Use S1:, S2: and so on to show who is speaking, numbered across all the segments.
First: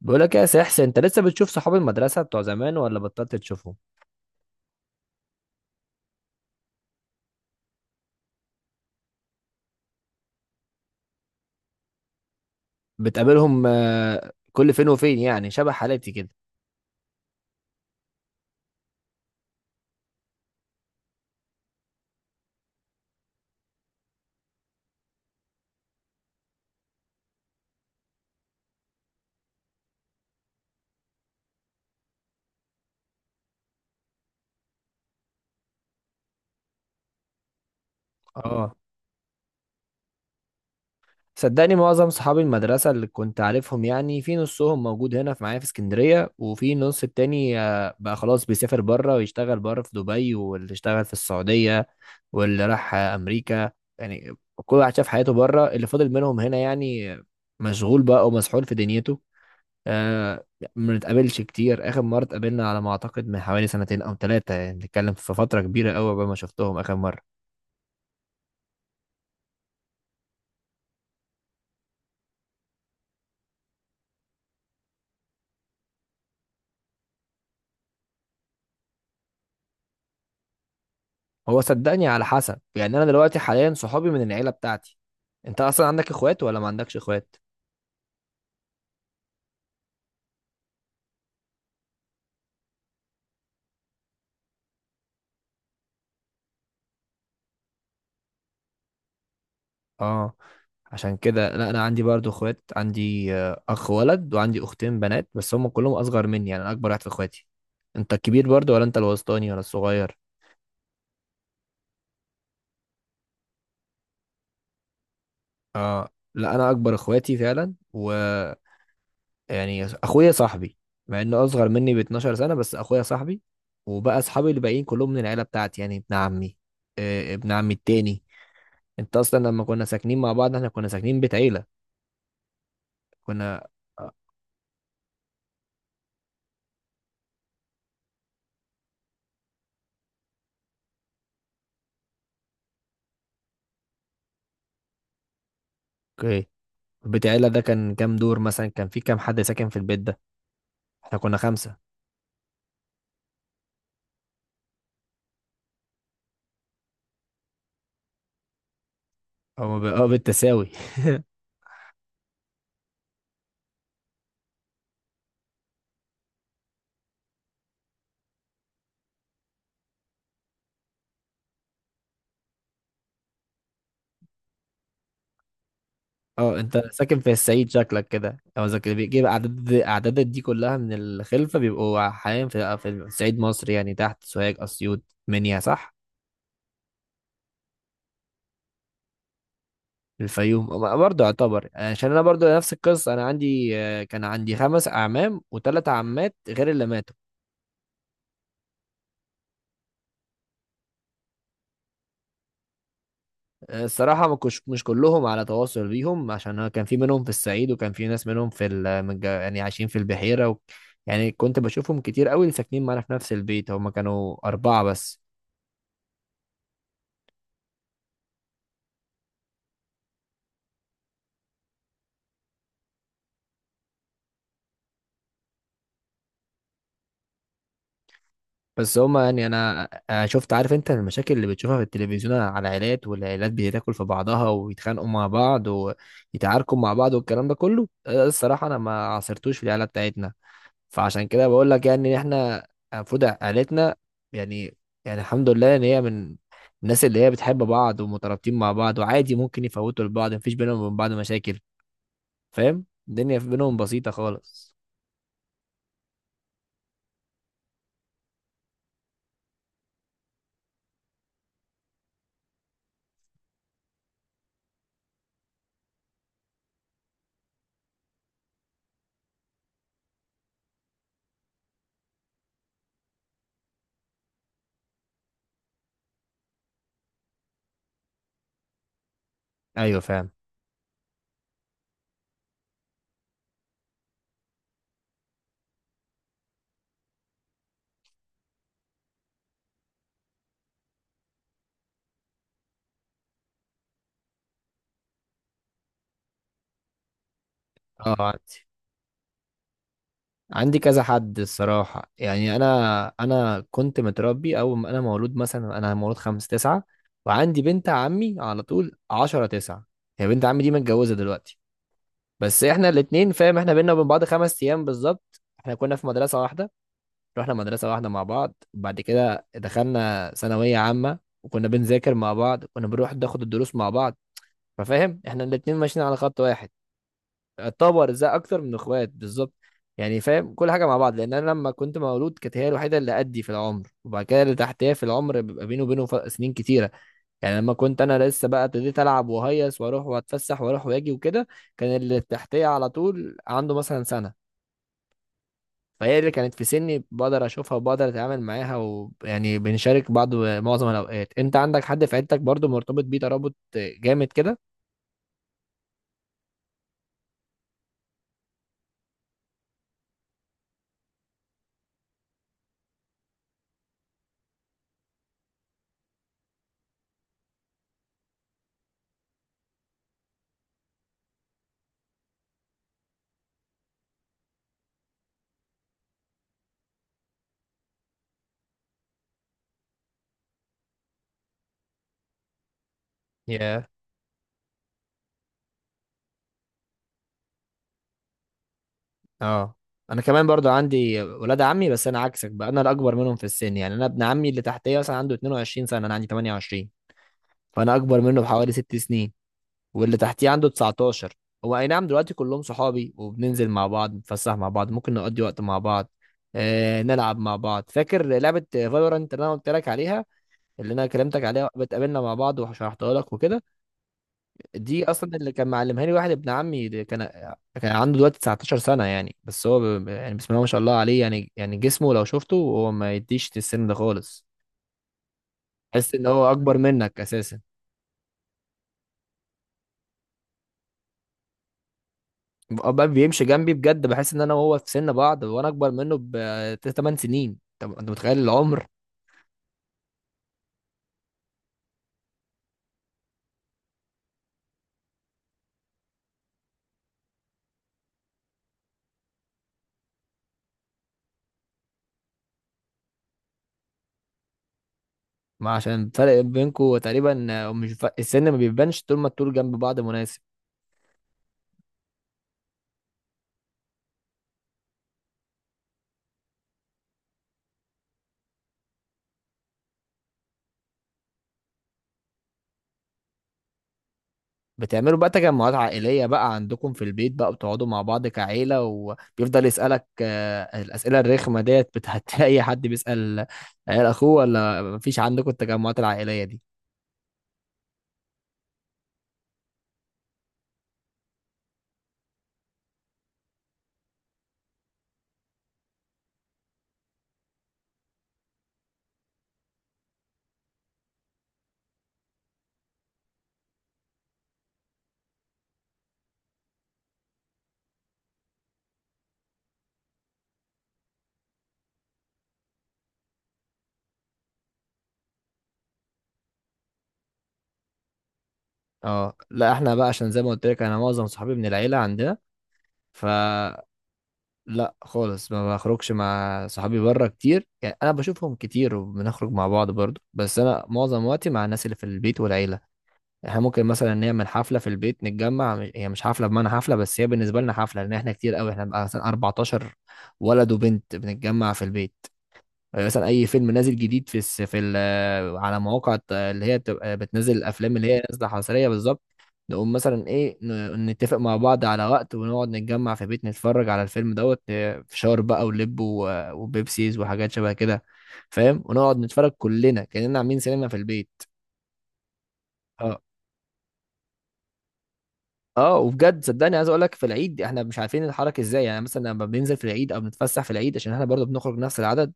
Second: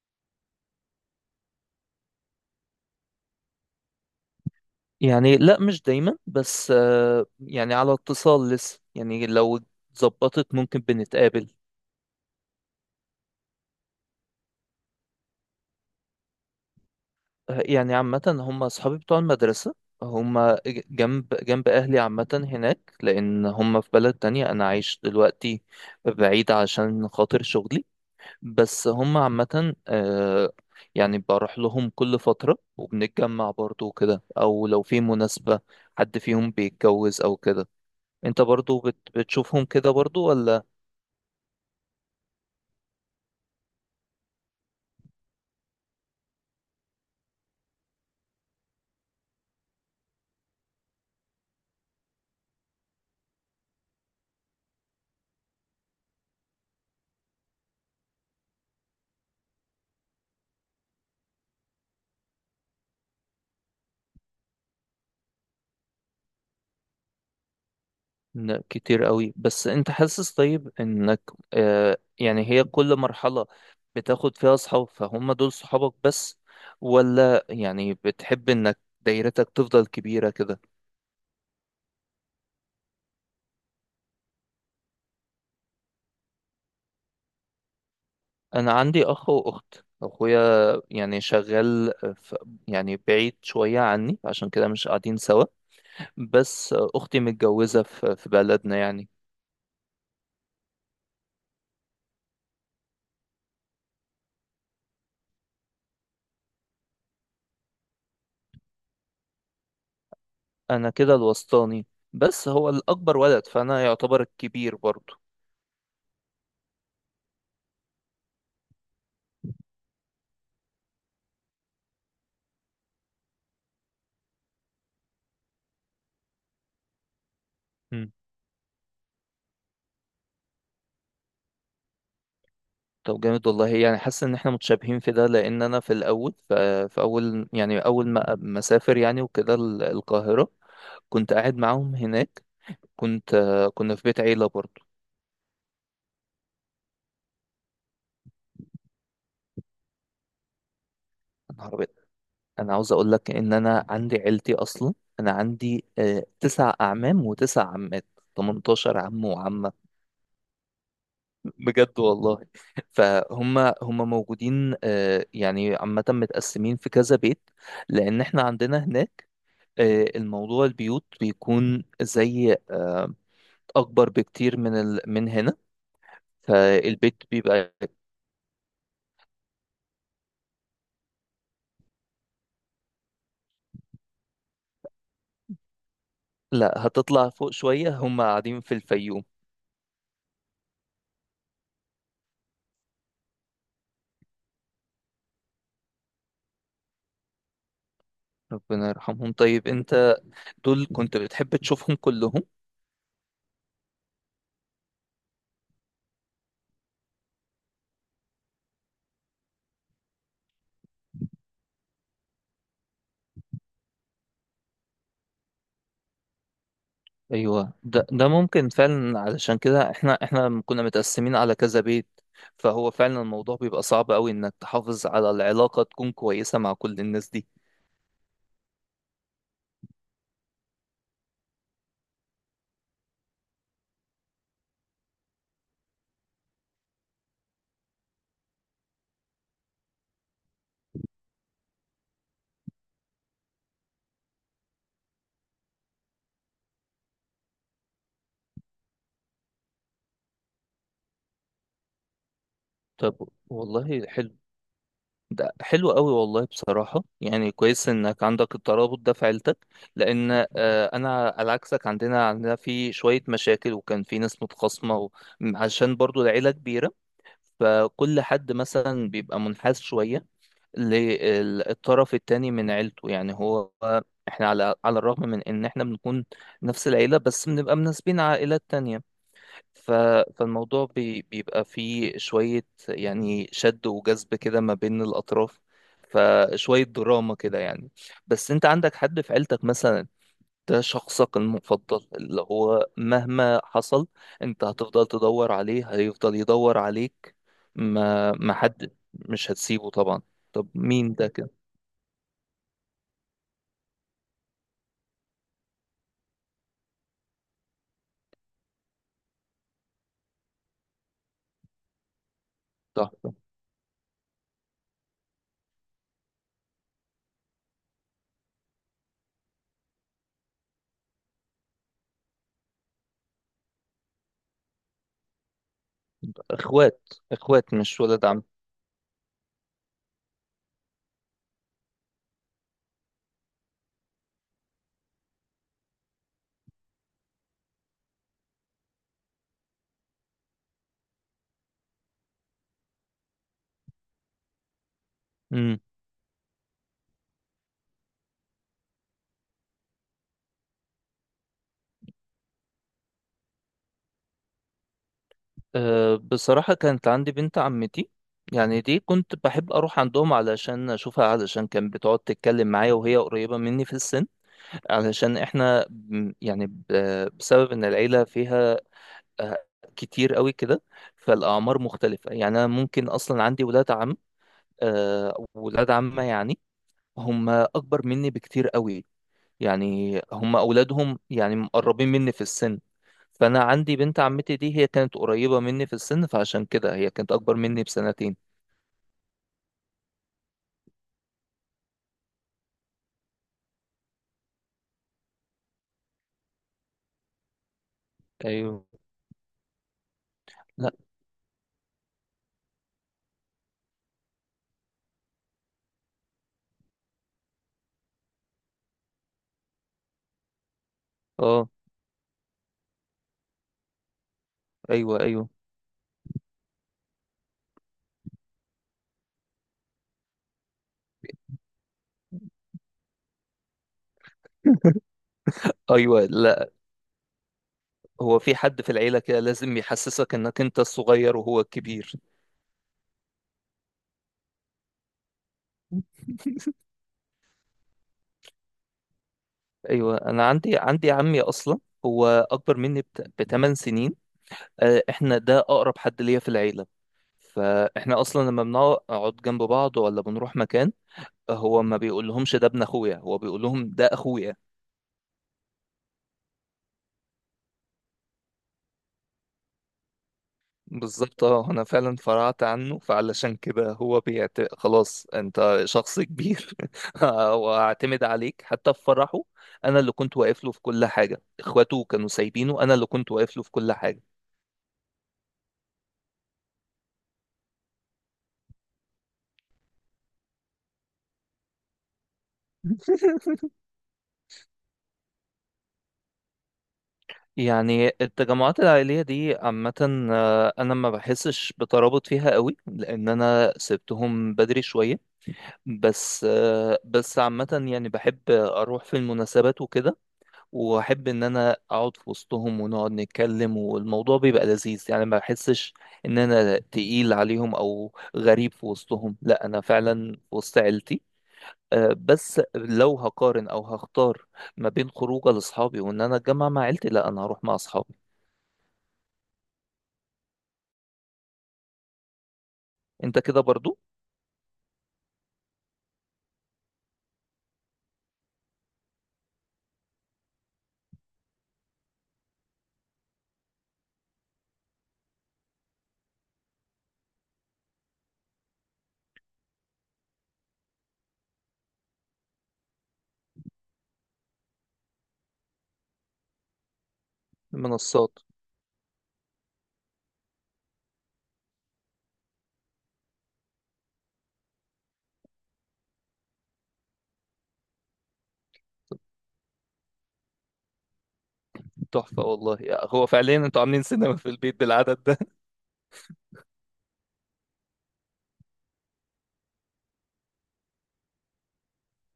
S1: بقول لك يا سحس، انت لسه بتشوف صحاب المدرسه بتوع زمان ولا بطلت تشوفهم؟
S2: يعني لا، مش دايما. بس يعني على اتصال لسه، يعني لو اتظبطت ممكن بنتقابل.
S1: بتقابلهم، كل فين وفين، يعني شبه حالتي كده.
S2: يعني عامة هم أصحابي بتوع المدرسة. هم جنب جنب أهلي عامة، هناك لأن هم في بلد تانية أنا عايش دلوقتي بعيد عشان خاطر شغلي. بس هم عامة يعني بروح لهم كل فترة وبنتجمع برضو وكده، أو لو في مناسبة حد فيهم بيتجوز أو كده. أنت
S1: اه،
S2: برضو بتشوفهم كده برضو ولا؟
S1: صدقني معظم صحاب المدرسه اللي كنت عارفهم، يعني في نصهم موجود هنا في معايا في اسكندريه، وفي نص التاني بقى خلاص بيسافر بره ويشتغل بره في دبي، واللي اشتغل في السعوديه، واللي راح امريكا. يعني كل واحد شاف حياته بره. اللي فضل منهم هنا يعني مشغول بقى ومسحول في دنيته. آه. ما نتقابلش كتير، اخر مره اتقابلنا على ما اعتقد من حوالي سنتين او ثلاثه، يعني بنتكلم في فتره كبيره قوي قبل ما شفتهم اخر مره.
S2: لا، كتير قوي. بس انت حاسس طيب انك، يعني هي كل مرحلة بتاخد فيها اصحاب، فهم دول صحابك بس؟ ولا يعني بتحب انك دايرتك تفضل كبيرة كده؟
S1: هو صدقني على حسب، يعني انا دلوقتي حاليا صحابي من العيله بتاعتي. انت اصلا عندك اخوات ولا ما عندكش اخوات؟
S2: انا عندي اخ واخت. اخويا يعني شغال في... يعني بعيد شوية عني، عشان كده مش قاعدين سوا. بس اختي متجوزة في بلدنا يعني.
S1: اه، عشان كده. لا انا عندي برضو اخوات، عندي اخ ولد وعندي اختين بنات، بس هم كلهم اصغر مني، يعني انا اكبر واحد في اخواتي. انت الكبير برضو ولا انت الوسطاني ولا الصغير؟
S2: انا كده الوسطاني. بس هو الاكبر ولد، فانا يعتبر الكبير برضه.
S1: اه، لا انا اكبر اخواتي فعلا، و يعني اخويا صاحبي. مع انه اصغر مني ب 12 سنه، بس اخويا صاحبي. وبقى اصحابي اللي باقيين كلهم من العيله بتاعتي، يعني ابن عمي، ابن عمي التاني. انت اصلا لما كنا ساكنين مع بعض احنا كنا ساكنين بيت عيله.
S2: طب جامد
S1: كنا.
S2: والله، يعني حاسس ان احنا متشابهين في ده. لان انا في الاول ف- في اول يعني اول ما مسافر يعني وكده القاهره، كنت قاعد معاهم هناك. كنت آه، كنا في بيت عيله برضو.
S1: اوكي. بيت عيله ده كان كام دور؟ مثلا كان في كام حد ساكن في البيت ده؟ احنا كنا
S2: يا نهار
S1: خمسه.
S2: أبيض. انا عاوز اقول لك ان انا عندي عيلتي اصلا. انا عندي 9 اعمام وتسع عمات، 18 عم وعمه،
S1: او اه، بالتساوي.
S2: بجد والله. فهم موجودين، يعني عامه متقسمين في كذا بيت، لان احنا عندنا هناك الموضوع، البيوت بيكون زي أكبر بكتير من من هنا.
S1: اه، انت ساكن
S2: فالبيت
S1: في الصعيد
S2: بيبقى...
S1: شكلك كده، او اذا كده بيجيب اعدادات دي كلها من الخلفه، بيبقوا حاليا في صعيد مصر، يعني تحت سوهاج، اسيوط، منيا، صح؟
S2: لا، هتطلع فوق شوية، هم قاعدين في الفيوم.
S1: الفيوم أما برضه يعتبر. عشان انا برضه نفس القصه، انا عندي آه، كان عندي 5 اعمام و3 عمات غير اللي ماتوا.
S2: ربنا يرحمهم. طيب أنت دول كنت بتحب تشوفهم كلهم؟
S1: الصراحه، ما كنتش، مش كلهم على تواصل بيهم، عشان أنا كان في منهم في الصعيد، وكان في ناس منهم في ال- من الج- يعني عايشين في البحيره. و... يعني كنت بشوفهم كتير قوي، اللي ساكنين معانا في نفس البيت هما كانوا اربعه بس.
S2: أيوة، ده ممكن فعلا. علشان كده احنا لما كنا متقسمين على كذا بيت، فهو فعلا الموضوع بيبقى صعب قوي إنك تحافظ على العلاقة تكون كويسة مع كل الناس دي.
S1: بس هما، يعني انا، أنا شفت، عارف انت، المشاكل اللي بتشوفها في التلفزيون على العائلات، والعائلات بتاكل في بعضها ويتخانقوا مع بعض، ويتعاركوا مع بعض والكلام ده كله. ده الصراحه انا ما عاصرتوش في العائله بتاعتنا. فعشان كده بقول لك، يعني إن احنا المفروض عائلتنا، يعني يعني الحمد لله ان هي من الناس اللي هي بتحب بعض ومترابطين مع بعض، وعادي ممكن يفوتوا لبعض، مفيش بينهم وبين بعض مشاكل. فاهم؟
S2: طب
S1: الدنيا بينهم
S2: والله
S1: بسيطه
S2: حلو.
S1: خالص.
S2: ده حلو قوي والله بصراحة، يعني كويس انك عندك الترابط ده في عيلتك. لان انا على عكسك، عندنا في شوية مشاكل وكان في ناس متخاصمة، عشان برضو العيلة كبيرة. فكل حد مثلا بيبقى منحاز شوية للطرف التاني من عيلته. يعني هو احنا على الرغم من ان احنا بنكون نفس العيلة، بس بنبقى مناسبين عائلات تانية. ف...
S1: ايوه، فاهم.
S2: فالموضوع بيبقى فيه شوية يعني شد وجذب كده ما بين الأطراف. فشوية دراما كده يعني. بس أنت عندك حد في عيلتك مثلا، ده شخصك المفضل، اللي هو مهما حصل أنت هتفضل تدور عليه، هيفضل يدور عليك؟
S1: اه،
S2: ما
S1: عندي
S2: حد مش هتسيبه طبعا. طب
S1: عندي كذا
S2: مين ده
S1: حد
S2: كده؟
S1: الصراحة، يعني أنا كنت متربي. أول ما أنا مولود، مثلا أنا مولود خمس تسعة. وعندي بنت عمي على طول عشرة تسعة. هي بنت عمي دي متجوزة دلوقتي. بس إحنا
S2: طب
S1: الاتنين،
S2: طب-
S1: فاهم، إحنا بينا وبين بعض 5 أيام بالظبط. إحنا كنا في مدرسة واحدة، رحنا مدرسة واحدة مع بعض. بعد كده دخلنا ثانوية عامة، وكنا بنذاكر مع بعض، كنا بنروح ناخد الدروس مع بعض. ففاهم، إحنا الاتنين ماشيين على خط واحد.
S2: إخوات، إخوات
S1: طاب،
S2: مش ولد.
S1: وارزاق اكتر من اخوات بالظبط. يعني فاهم، كل حاجه مع بعض، لان انا لما كنت مولود كانت هي الوحيده اللي قدي في العمر، وبعد كده اللي تحتيها في العمر بيبقى بينه وبينه سنين كتيره. يعني لما كنت انا لسه بقى ابتديت العب وهيص واروح واتفسح واروح واجي وكده، كان اللي تحتيه على طول عنده مثلا سنه.
S2: عم.
S1: فهي اللي كانت في سني، بقدر اشوفها وبقدر اتعامل معاها، ويعني بنشارك بعض معظم الاوقات. انت عندك حد في عيلتك برضو مرتبط بيه ترابط جامد كده؟
S2: أه، بصراحة كانت عندي بنت عمتي. يعني دي كنت بحب أروح عندهم علشان أشوفها، علشان كانت بتقعد تتكلم معايا وهي قريبة مني في السن. علشان إحنا يعني بسبب إن العيلة فيها آه، كتير قوي كده، فالأعمار مختلفة. يعني أنا ممكن أصلا عندي ولاد عم، ولاد عمة، يعني هم أكبر مني بكتير قوي. يعني هم أولادهم يعني مقربين مني في السن. فأنا عندي بنت عمتي دي، هي كانت قريبة مني في السن، فعشان كده هي كانت أكبر مني بسنتين.
S1: اه، انا كمان برضو عندي ولاد عمي، بس انا عكسك بقى، انا الاكبر منهم في السن. يعني انا ابن عمي اللي تحتيه مثلا عنده 22 سنه، انا عندي 28. فانا اكبر منه بحوالي
S2: أيوه.
S1: 6 سنين. واللي تحتيه عنده
S2: لا.
S1: 19. هو، اي نعم، دلوقتي كلهم صحابي، وبننزل مع بعض، نتفسح مع بعض، ممكن نقضي وقت مع بعض، نلعب مع بعض. فاكر لعبه فالورانت اللي انا قلت لك عليها، اللي انا كلمتك
S2: أه.
S1: عليها، بتقابلنا مع بعض وشرحتها لك وكده. دي
S2: أيوه.
S1: اصلا
S2: أيوه.
S1: اللي كان معلمها لي واحد ابن عمي ده. كان عنده دلوقتي 19 سنه يعني، بس هو يعني بسم الله ما شاء الله عليه، يعني جسمه لو شفته هو ما يديش السن ده خالص. تحس
S2: أيوه.
S1: ان هو
S2: لا.
S1: اكبر منك اساسا.
S2: هو في حد في العيلة كده لازم يحسسك إنك أنت الصغير وهو الكبير؟
S1: بقى بيمشي جنبي بجد، بحس ان انا وهو في سن بعض، وانا اكبر منه ب 8 سنين. طب انت متخيل العمر؟
S2: ايوه، انا عندي عمي اصلا. هو اكبر مني بثمان سنين. احنا ده اقرب حد ليا في العيله. فاحنا اصلا لما بنقعد جنب بعض ولا بنروح مكان، هو ما بيقولهمش ده ابن اخويا، هو بيقول لهم ده اخويا.
S1: ما عشان الفرق بينكم تقريبا، مش السن ما بيبانش طول ما الطول جنب بعض مناسب.
S2: بالظبط، اه، انا فعلا فرعت عنه، فعلشان كده هو خلاص انت شخص كبير. واعتمد عليك حتى في فرحه. انا اللي كنت واقف له في كل حاجه، اخواته كانوا سايبينه، انا اللي كنت واقف له في كل حاجه.
S1: بتعملوا بقى تجمعات عائلية بقى عندكم في البيت؟ بقى بتقعدوا مع بعض كعيلة، وبيفضل يسألك الأسئلة الرخمة ديت بتاعت أي حد بيسأل عيال أخوه، ولا مفيش عندكم التجمعات العائلية دي؟
S2: يعني التجمعات العائلية دي عامة، أنا ما بحسش بترابط فيها قوي، لأن أنا سبتهم بدري شوية. بس بس عامة يعني بحب أروح في المناسبات وكده، وأحب إن أنا أقعد في وسطهم ونقعد نتكلم، والموضوع بيبقى لذيذ. يعني ما بحسش إن أنا تقيل عليهم أو غريب في وسطهم، لا أنا فعلا في وسط عيلتي. بس لو هقارن أو هختار ما بين خروجة لأصحابي وإن أنا أتجمع مع عيلتي، لا أنا هروح مع أصحابي.
S1: اه، لا، احنا بقى عشان زي ما قلت لك انا معظم صحابي من العيلة عندنا،
S2: أنت كده
S1: فلا
S2: برضو؟
S1: خالص ما بخرجش مع صحابي بره كتير. يعني انا بشوفهم كتير وبنخرج مع بعض برضو، بس انا معظم وقتي مع الناس اللي في البيت والعيلة. احنا ممكن مثلا نعمل حفله في البيت، نتجمع هي مش حفله بمعنى حفله، بس هي بالنسبه لنا حفله، لان احنا كتير قوي، احنا بقى مثلا 14 ولد وبنت بنتجمع في البيت. مثلا اي فيلم نازل جديد في الس... في ال... على مواقع اللي هي بتبقى بتنزل الافلام اللي هي
S2: منصات.
S1: نازله حصريه بالظبط، نقوم مثلا ايه نتفق مع بعض على وقت، ونقعد نتجمع في بيت، نتفرج على الفيلم دوت فشار بقى ولب وبيبسيز وحاجات شبه كده، فاهم؟ ونقعد نتفرج كلنا كأننا عاملين سينما في البيت.
S2: تحفة والله.
S1: آه.
S2: هو فعليا أنتوا عاملين سينما في البيت بالعدد ده؟
S1: اه، وبجد صدقني، عايز اقول لك، في العيد احنا مش عارفين نتحرك ازاي. يعني مثلا لما بننزل في العيد او بنتفسح في العيد، عشان احنا برضه بنخرج نفس العدد.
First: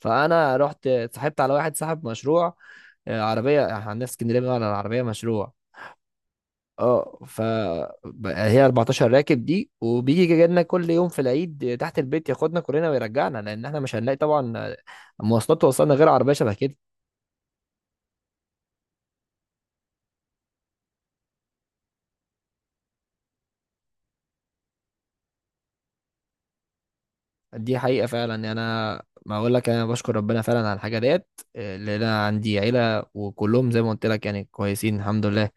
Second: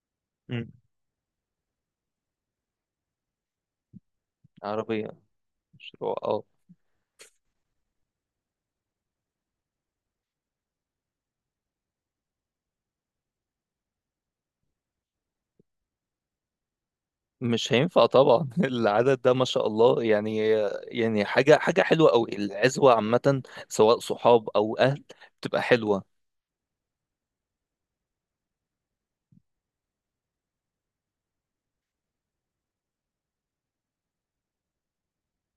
S1: فانا
S2: مم.
S1: رحت اتصاحبت على واحد صاحب مشروع. عربيه، احنا عندنا في اسكندريه بنقول على العربيه
S2: عربية.
S1: مشروع.
S2: مشروع اه.
S1: اه، هي 14 راكب دي، وبيجي جاي لنا كل يوم في العيد تحت البيت، ياخدنا كلنا ويرجعنا، لان احنا مش هنلاقي طبعا مواصلات توصلنا غير عربيه شبه كده.
S2: مش هينفع طبعا العدد ده ما شاء الله يعني. يعني حاجة حلوة أوي. العزوة عامة، سواء صحاب أو أهل، بتبقى حلوة.
S1: دي حقيقة فعلا، يعني أنا ما أقول لك، أنا بشكر ربنا فعلا على الحاجة ديت، اللي أنا عندي عيلة وكلهم زي ما قلت لك يعني كويسين الحمد لله.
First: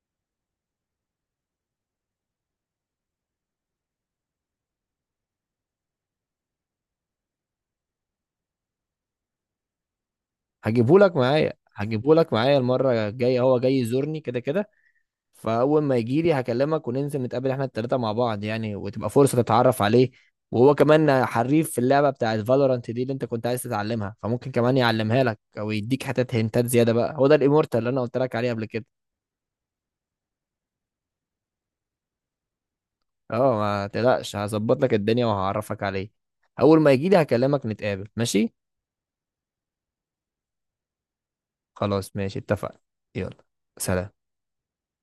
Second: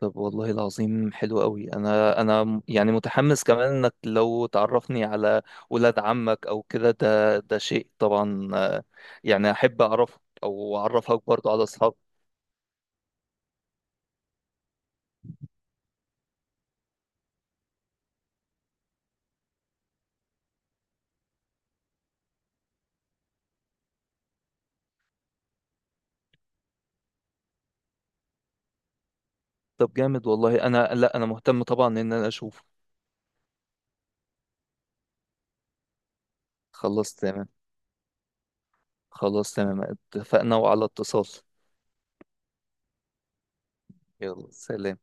S2: طب والله العظيم حلو أوي. أنا يعني متحمس كمان إنك لو تعرفني على ولاد عمك أو كده، ده شيء طبعا. يعني أحب أعرفك أو
S1: هجيبهولك
S2: أعرفك برضه
S1: معايا
S2: على أصحابك.
S1: هجيبهولك معايا المرة الجاية، هو جاي يزورني كده كده. فأول ما يجيلي هكلمك وننزل نتقابل إحنا التلاتة مع بعض، يعني وتبقى فرصة تتعرف عليه. وهو كمان حريف في اللعبة بتاعة فالورانت دي، اللي أنت كنت عايز تتعلمها، فممكن كمان يعلمها لك أو يديك حتت هنتات زيادة. بقى هو ده الإيمورتال اللي أنا قلت لك عليه قبل كده.
S2: طب جامد والله. أنا، لا، أنا مهتم طبعا إن أنا أشوف.
S1: اه، ما تقلقش، هظبط لك الدنيا وهعرفك عليه. اول ما يجي
S2: خلاص
S1: لي
S2: تمام.
S1: هكلمك نتقابل، ماشي؟
S2: خلاص تمام. اتفقنا، وعلى اتصال.
S1: خلاص، ماشي، اتفقنا. يلا، سلام.
S2: يلا سلام.